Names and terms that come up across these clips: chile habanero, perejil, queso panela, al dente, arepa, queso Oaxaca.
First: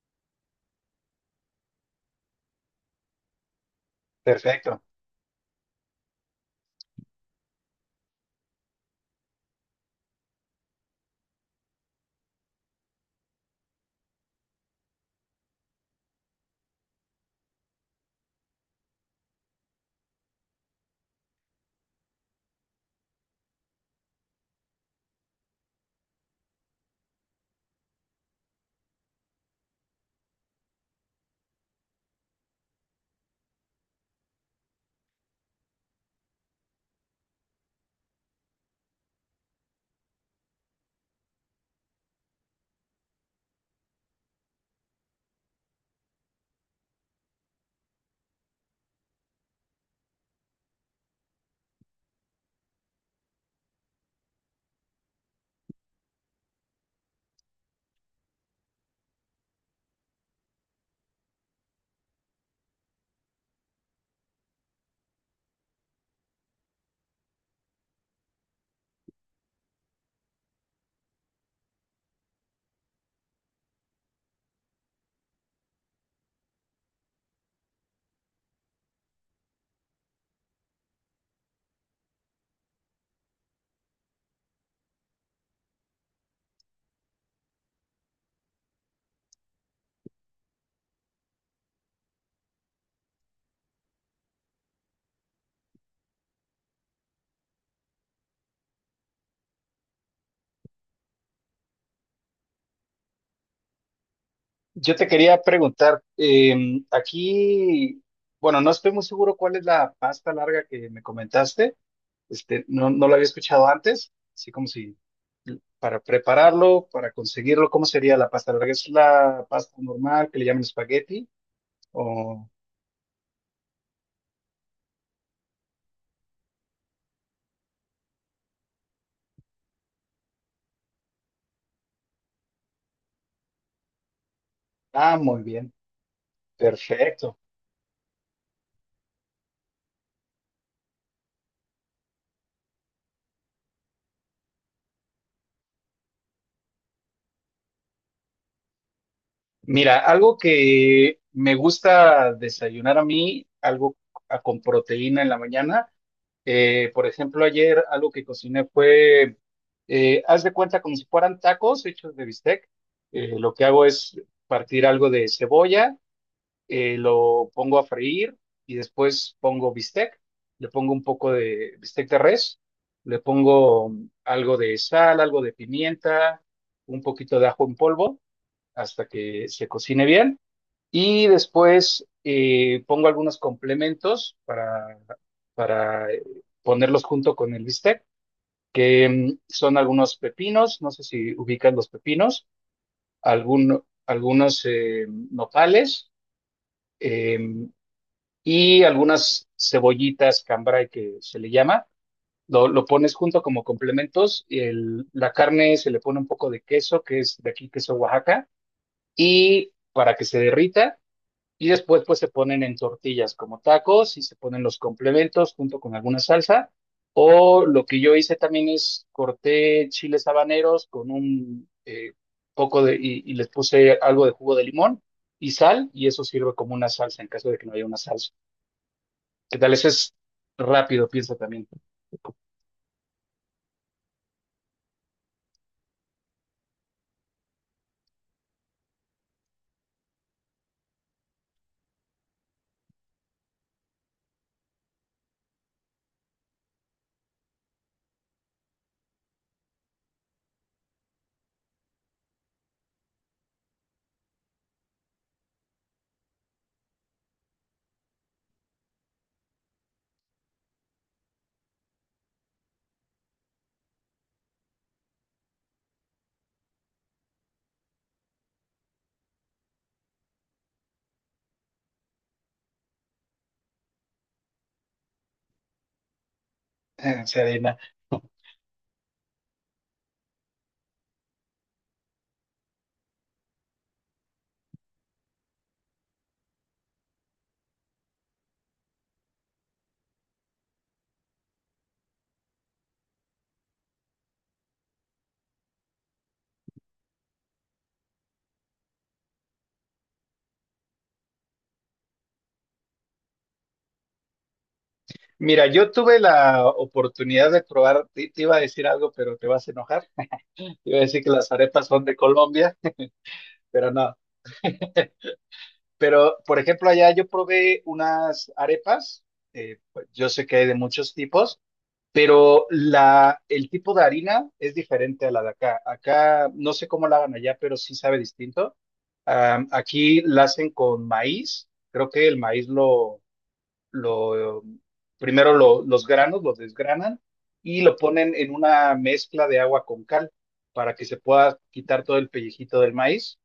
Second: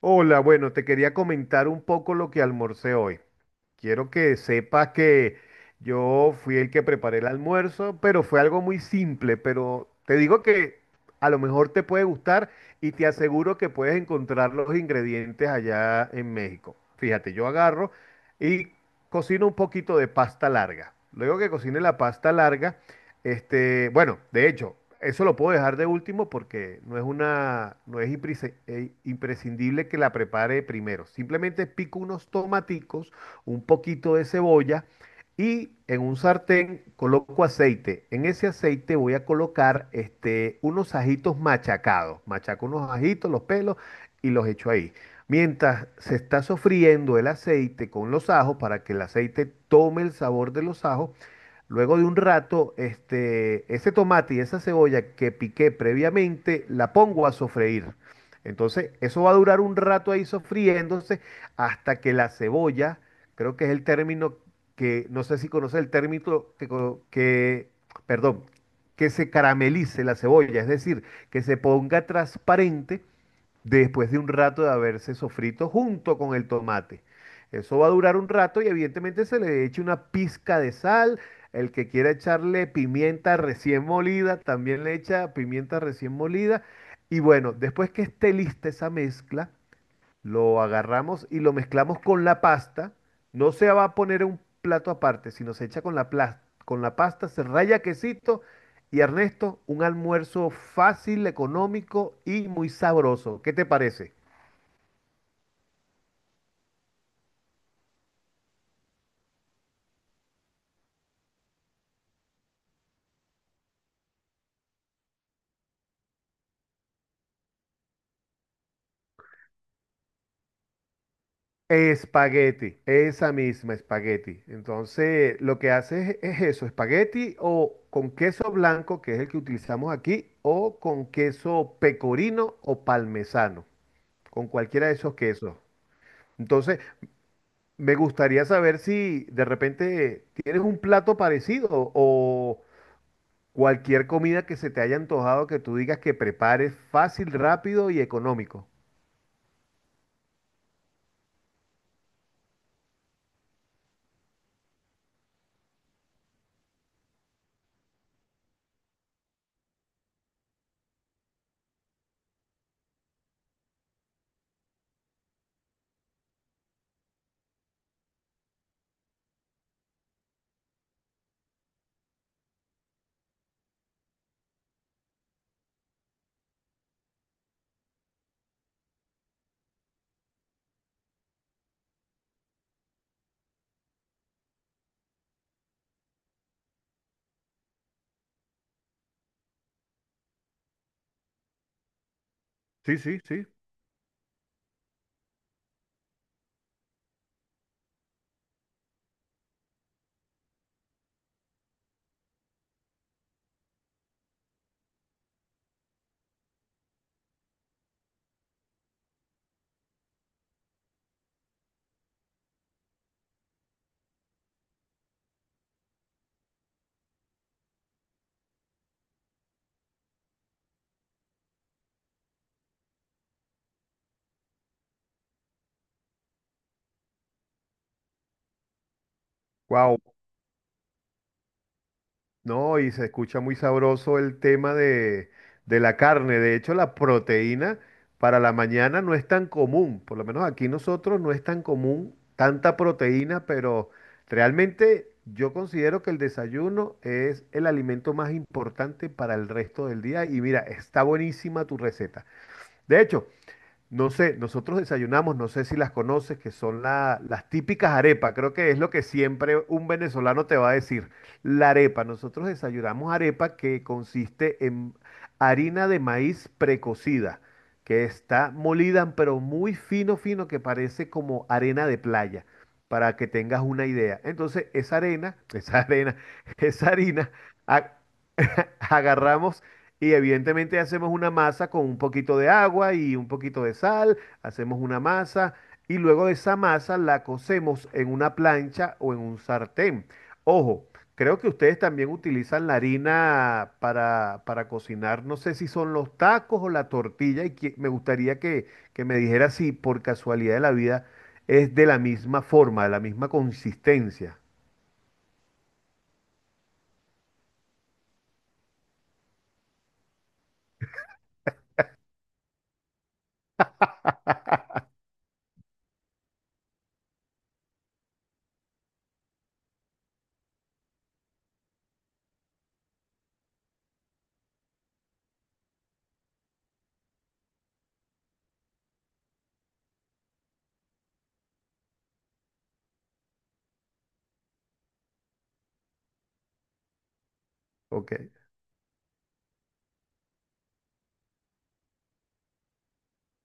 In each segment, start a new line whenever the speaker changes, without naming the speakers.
Hola, bueno, te quería comentar un poco lo que almorcé hoy. Quiero que
Perfecto.
sepas que yo fui el que preparé el almuerzo, pero fue algo muy simple, pero te digo que a lo mejor te puede gustar y te aseguro que puedes encontrar los ingredientes allá en México. Fíjate, yo agarro y cocino un poquito de pasta larga. Luego que cocine la pasta larga, bueno, de hecho, eso lo puedo dejar de último porque no es una, no es imprescindible que la prepare primero. Simplemente pico unos tomaticos, un poquito de cebolla y en un sartén coloco aceite. En ese aceite voy a colocar unos ajitos machacados. Machaco unos ajitos, los pelos y los echo ahí. Mientras se está sofriendo el aceite con los ajos para que el aceite tome el sabor de los ajos, luego de un rato, ese tomate y esa cebolla que piqué previamente, la pongo a sofreír. Entonces, eso va a durar un rato ahí sofriéndose hasta que la cebolla, creo que es el término que, no sé si conoce el término perdón, que se caramelice la cebolla, es decir, que se ponga transparente después de un rato de haberse sofrito junto con el tomate. Eso va a durar un rato y evidentemente se le echa una pizca de sal. El que quiera echarle pimienta recién molida, también le echa pimienta recién molida. Y bueno, después que esté lista esa mezcla, lo agarramos y lo mezclamos con la pasta. No se va a poner en un plato aparte, sino se echa con la pasta, se raya quesito y Ernesto, un almuerzo fácil, económico y muy sabroso. ¿Qué te parece?
Yo te quería preguntar, aquí, bueno, no estoy muy seguro cuál es la pasta larga que me comentaste. No lo había escuchado antes, así como si para prepararlo, para conseguirlo, ¿cómo sería la pasta larga? ¿Es la pasta normal que le llaman espagueti? O...
Espagueti, esa misma espagueti. Entonces, lo que haces es eso, espagueti o con queso blanco, que es el que utilizamos aquí, o con queso pecorino o parmesano, con cualquiera de esos
Ah, muy
quesos.
bien,
Entonces,
perfecto.
me gustaría saber si de repente tienes un plato parecido o cualquier comida que se te haya antojado que tú digas que prepares fácil, rápido y económico.
Mira, algo que me gusta desayunar a mí, algo con proteína en la mañana. Por ejemplo, ayer algo que cociné fue, haz de cuenta como si fueran tacos hechos de bistec. Lo que hago es partir algo de cebolla, lo pongo a freír y después pongo bistec. Le pongo un poco de bistec de res, le pongo algo de sal, algo de pimienta, un poquito de ajo en polvo hasta que se cocine bien. Y después pongo algunos complementos para, para ponerlos junto con el bistec, que son algunos pepinos, no sé si ubicas los pepinos,
Sí, sí, sí.
algunos nopales, eh, y algunas cebollitas cambray que se le llama. Lo pones junto como complementos. La carne se le pone un poco de queso, que es de aquí, queso Oaxaca, y para que se derrita. Y después pues se ponen en tortillas como tacos y se ponen los complementos junto con alguna salsa. O lo que yo hice también es corté chiles habaneros con un poco de, y les puse algo de jugo de limón y sal y eso sirve como una salsa en caso de que no haya una salsa. ¿Qué tal? Eso es rápido, piensa también.
No, y se escucha muy sabroso el tema de la carne. De hecho, la proteína para la mañana no es tan común. Por lo menos aquí nosotros no es tan común tanta proteína, pero realmente yo considero que el desayuno es el alimento más importante para el resto del día. Y mira, está buenísima tu receta. De hecho, no sé, nosotros desayunamos, no sé si las conoces, que son las típicas arepas. Creo que es lo que siempre un venezolano te va a decir. La arepa, nosotros desayunamos arepa que consiste en harina de maíz precocida, que está molida, pero muy fino, fino, que parece como arena de playa, para que tengas una idea. Entonces, esa arena, esa harina,
Serena.
ha- agarramos y evidentemente hacemos una masa con un poquito de agua y un poquito de sal, hacemos una masa y luego de esa masa la cocemos en una plancha o en un sartén. Ojo, creo que ustedes también utilizan la harina para cocinar, no sé si son los tacos o la tortilla me gustaría que me dijera si por casualidad de la vida es de la misma forma, de la misma consistencia.
Mira, yo tuve la oportunidad de probar, te iba a decir algo, pero te vas a enojar. Te iba a decir que las arepas son de Colombia, pero no. Pero, por ejemplo, allá yo probé unas arepas, pues, yo sé que hay de muchos tipos, pero el tipo de harina es diferente a la de acá. Acá no sé cómo la hagan allá, pero sí sabe distinto. Aquí la hacen con maíz, creo que el maíz lo primero los granos los desgranan y lo
Ok,
ponen en una mezcla de agua con cal para que se pueda quitar todo el pellejito del maíz,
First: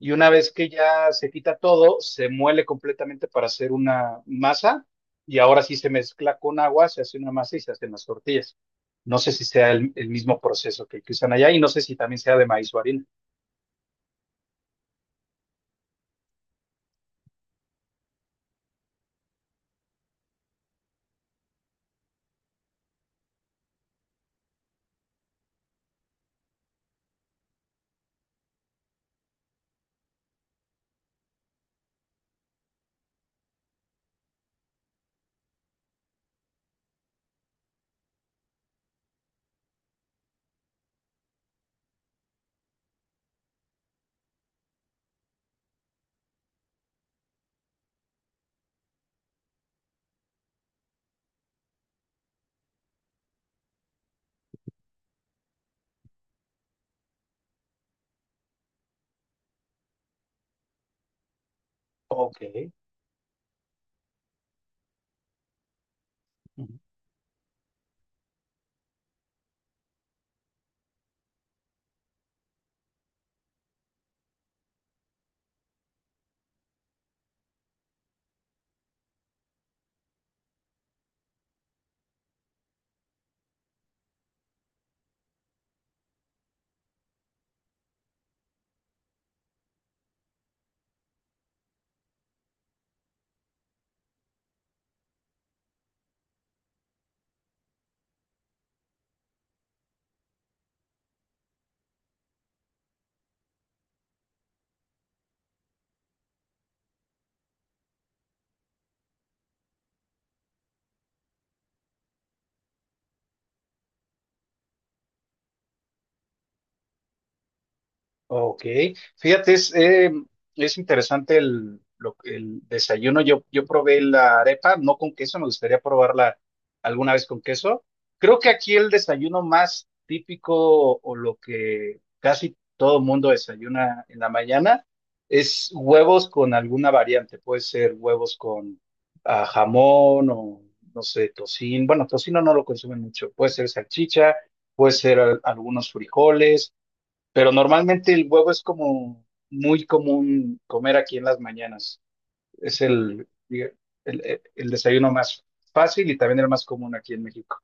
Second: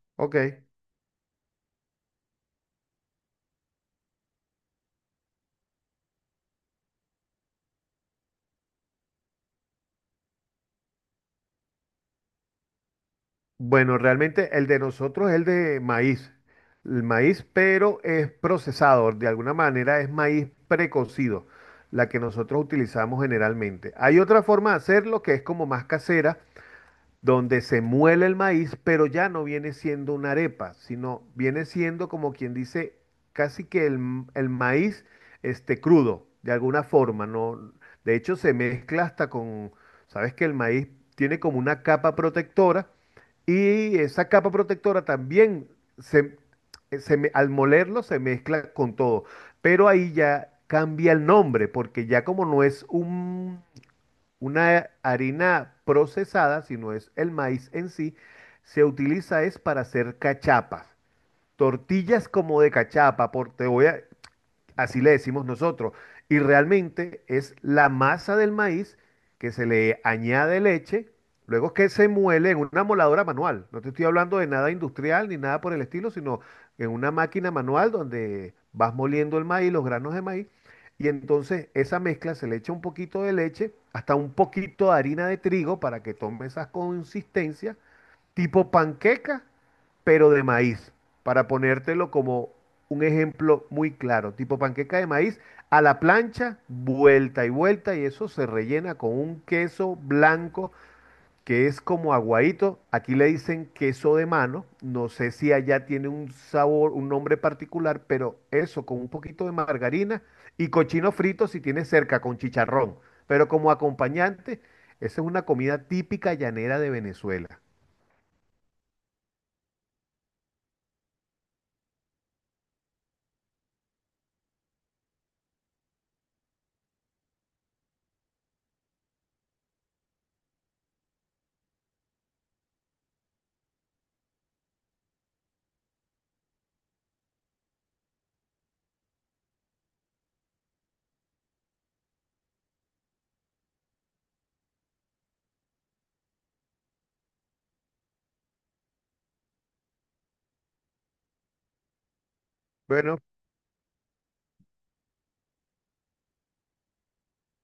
y una vez
ok.
que ya se quita todo, se muele completamente para hacer una masa, y ahora sí se mezcla con agua, se hace una masa y se hacen las tortillas. No sé si sea el mismo proceso que usan allá y no sé si también sea de maíz o harina.
Bueno, realmente el de nosotros es el de maíz. El maíz, pero es procesado, de alguna manera es maíz precocido, la que nosotros utilizamos generalmente. Hay otra forma de hacerlo que es como más casera, donde se muele el maíz, pero ya no viene siendo una arepa, sino viene siendo como quien dice casi que el maíz este crudo, de alguna forma, ¿no? De hecho, se mezcla hasta con, sabes que el maíz tiene como una capa protectora y esa capa protectora también se, al molerlo se mezcla con todo, pero ahí ya cambia el nombre, porque ya como no es un una harina procesada, si no es el maíz en sí, se utiliza es para hacer cachapas. Tortillas
Ok.
como de cachapa, por, te voy a, así le decimos nosotros. Y realmente es la masa del maíz que se le añade leche, luego que se muele en una moladora manual. No te estoy hablando de nada industrial ni nada por el estilo, sino en una máquina manual donde vas moliendo el maíz, los granos de maíz. Y entonces esa mezcla se le echa un poquito de leche, hasta un poquito de harina de trigo para que tome esas consistencias tipo panqueca, pero de maíz, para ponértelo como un ejemplo muy claro, tipo panqueca de maíz a la plancha, vuelta y vuelta, y eso se rellena con un queso blanco que es como aguadito, aquí le dicen queso de mano, no sé si allá tiene un sabor, un nombre particular, pero eso con un poquito de margarina y cochino frito si tiene cerca con chicharrón, pero como acompañante, esa es una comida típica llanera de Venezuela.
Ok, fíjate, es interesante el desayuno. Yo probé la arepa, no con queso, me gustaría probarla alguna vez con queso. Creo que aquí el desayuno más típico o lo que casi todo mundo desayuna en la mañana es huevos con alguna variante. Puede ser huevos con jamón o, no sé, tocino. Bueno, tocino no lo consumen mucho. Puede ser salchicha, puede ser algunos frijoles. Pero normalmente el huevo es como muy común comer aquí en las mañanas. Es
Bueno,
el, diga- el desayuno más fácil y también el más común aquí en México.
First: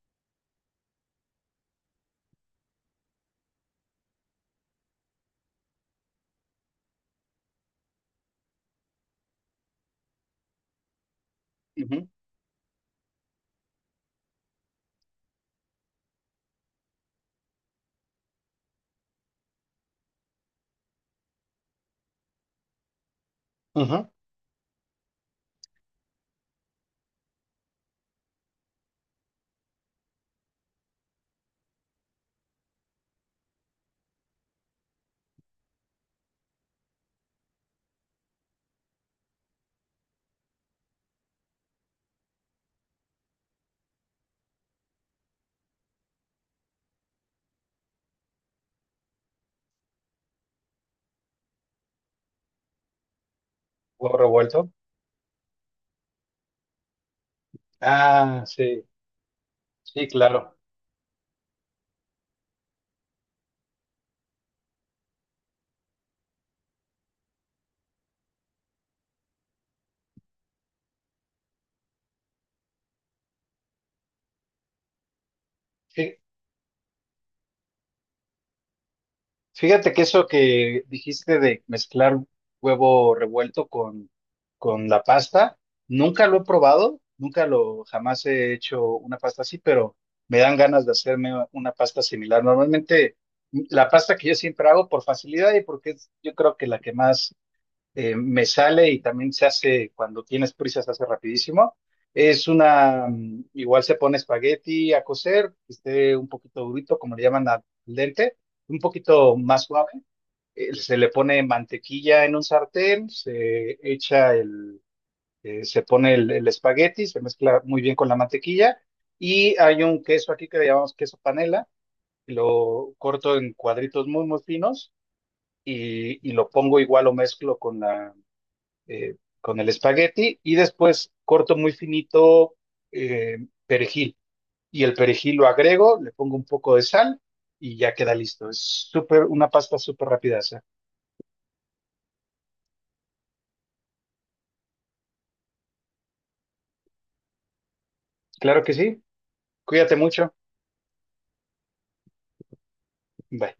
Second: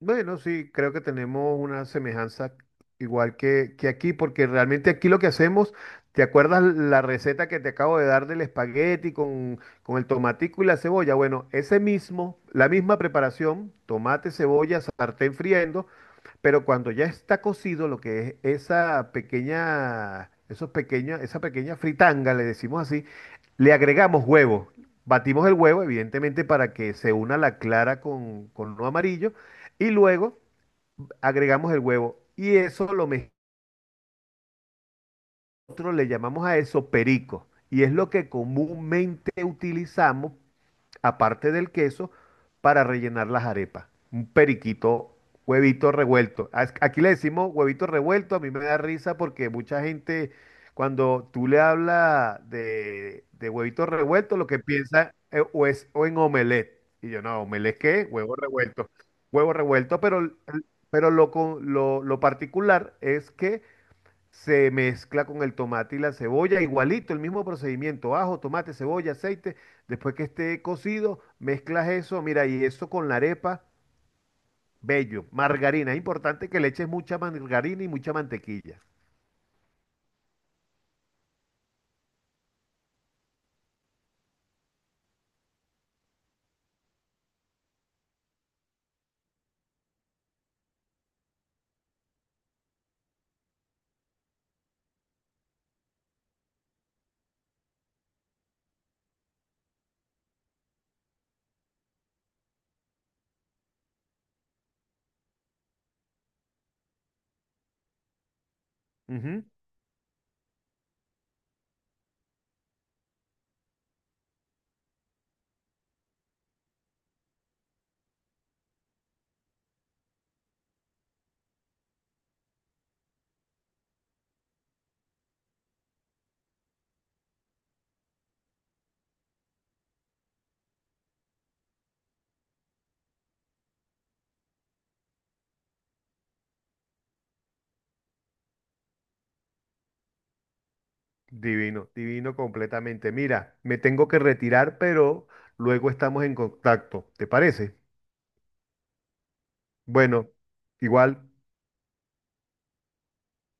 bueno, sí, creo que tenemos una semejanza igual que aquí, porque realmente aquí lo que hacemos, ¿te acuerdas la receta que te acabo de dar del espagueti con el tomatico y la cebolla? Bueno, ese
Ujú,
mismo, la misma preparación, tomate, cebolla, sartén friendo, pero cuando ya está cocido, lo que es esa pequeña, esos pequeños, esa pequeña fritanga, le decimos así, le
ujú.
agregamos huevo. Batimos el huevo, evidentemente, para que se una la clara con lo amarillo. Y luego agregamos el huevo. Y eso nosotros le llamamos a eso perico. Y es lo que comúnmente utilizamos aparte del queso, para rellenar las arepas. Un periquito, huevito revuelto. Aquí le decimos huevito revuelto, a mí me da risa porque mucha gente, cuando tú le hablas de huevito
Huevo
revuelto, lo que
revuelto.
piensa o es o en omelette. Y yo, no, ¿omelette qué? Huevo
Ah, sí,
revuelto. Huevo revuelto,
sí,
pero,
claro.
lo particular es que se mezcla con el tomate y la cebolla, igualito, el mismo procedimiento, ajo, tomate, cebolla, aceite, después que esté cocido, mezclas eso, mira, y eso con la arepa, bello, margarina, es importante que le eches mucha margarina y mucha mantequilla.
Fíjate que eso que dijiste de mezclar huevo revuelto con la pasta, nunca lo he probado, nunca lo, jamás he hecho una pasta así, pero me dan ganas de hacerme una pasta similar. Normalmente la pasta que yo siempre hago por facilidad y porque es, yo creo que la que más me sale y también se hace, cuando tienes prisa, se hace rapidísimo. Es una, igual se pone espagueti a cocer, que esté un poquito durito, como le llaman al dente, un poquito
Ujú,
más suave. Se le pone mantequilla en un sartén, se echa el, se pone el espagueti, se mezcla muy bien con la mantequilla. Y hay un queso aquí que le llamamos queso panela, lo corto en cuadritos muy, muy finos y lo pongo igual o mezclo con la con el espagueti y después corto muy finito eh, perejil. Y el perejil lo agrego, le pongo un poco de sal y ya queda listo. Es súper, una pasta súper rápida. Esa.
divino, divino completamente. Mira, me tengo que retirar, pero luego estamos en contacto, ¿te parece?
Claro que sí. Cuídate
Bueno,
mucho.
igual.
Bye.